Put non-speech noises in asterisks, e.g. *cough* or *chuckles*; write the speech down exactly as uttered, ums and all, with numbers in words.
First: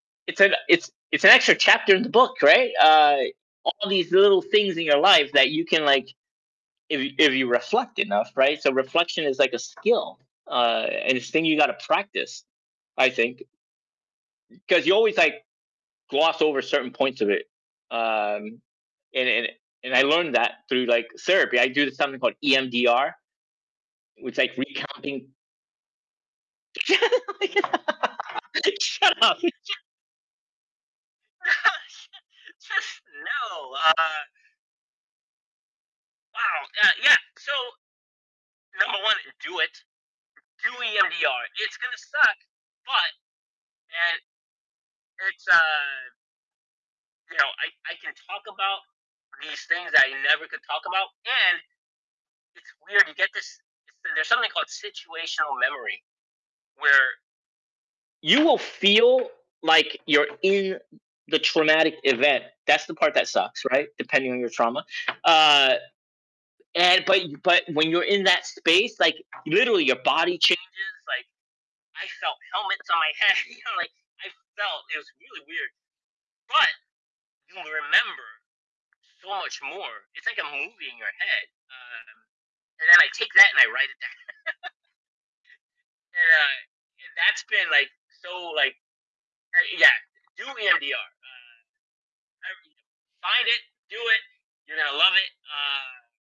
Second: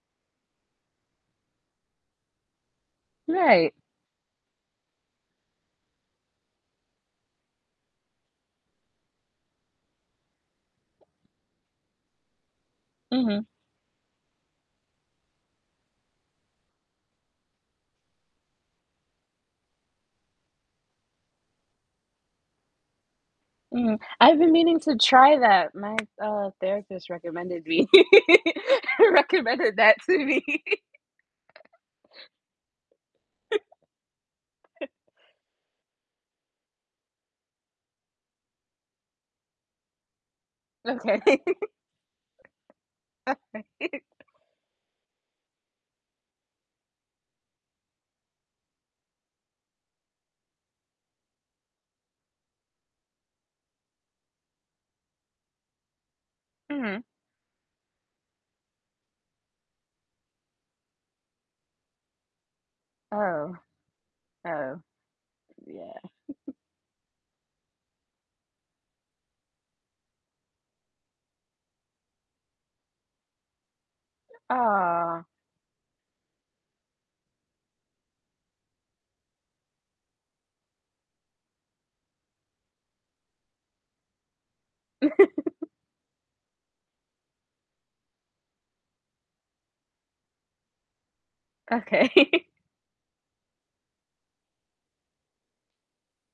It's an it's it's an extra chapter in the book, right? Uh, Right. all these little things in your life that you can, like, if you if you reflect enough, right? So, reflection is like a skill, uh, and it's a thing you gotta practice, I think Mhm. 'cause you always, like, gloss over certain points of it, um, and and and I learned that through, like, therapy. I do something called EMDR, Mhm. which, I've been like, meaning to recounting try that. My, uh, therapist recommended me *laughs* *laughs* Shut up. *laughs* recommended that to me. *laughs* Just No, uh *chuckles* Wow. Yeah, yeah. So number one do it. Do Okay. EMDR. It's gonna suck, but *giggles* *chuckles* and it's, uh you know, I I can talk about these things I never could talk about, and it's weird, you get this it's there's something called situational memory Mhm. where you will feel like you're in the traumatic event. That's the part that Oh. sucks, right? Depending on your Oh, trauma. Uh yeah. *chuckles* and but but when you're in that space, like, literally, your body changes. Like, I felt helmets on my head. You know, like, I felt it was Aw. really weird. But, you will remember so much more. It's like a movie in your head. Uh, and then I take that and I write it down. *laughs* *chuckles* And, uh, y that's been, like, so, like uh, yeah. Do EMDR. Uh Okay. *chuckles* *unintelligible* Find it. Do it. You're gonna love it. Uh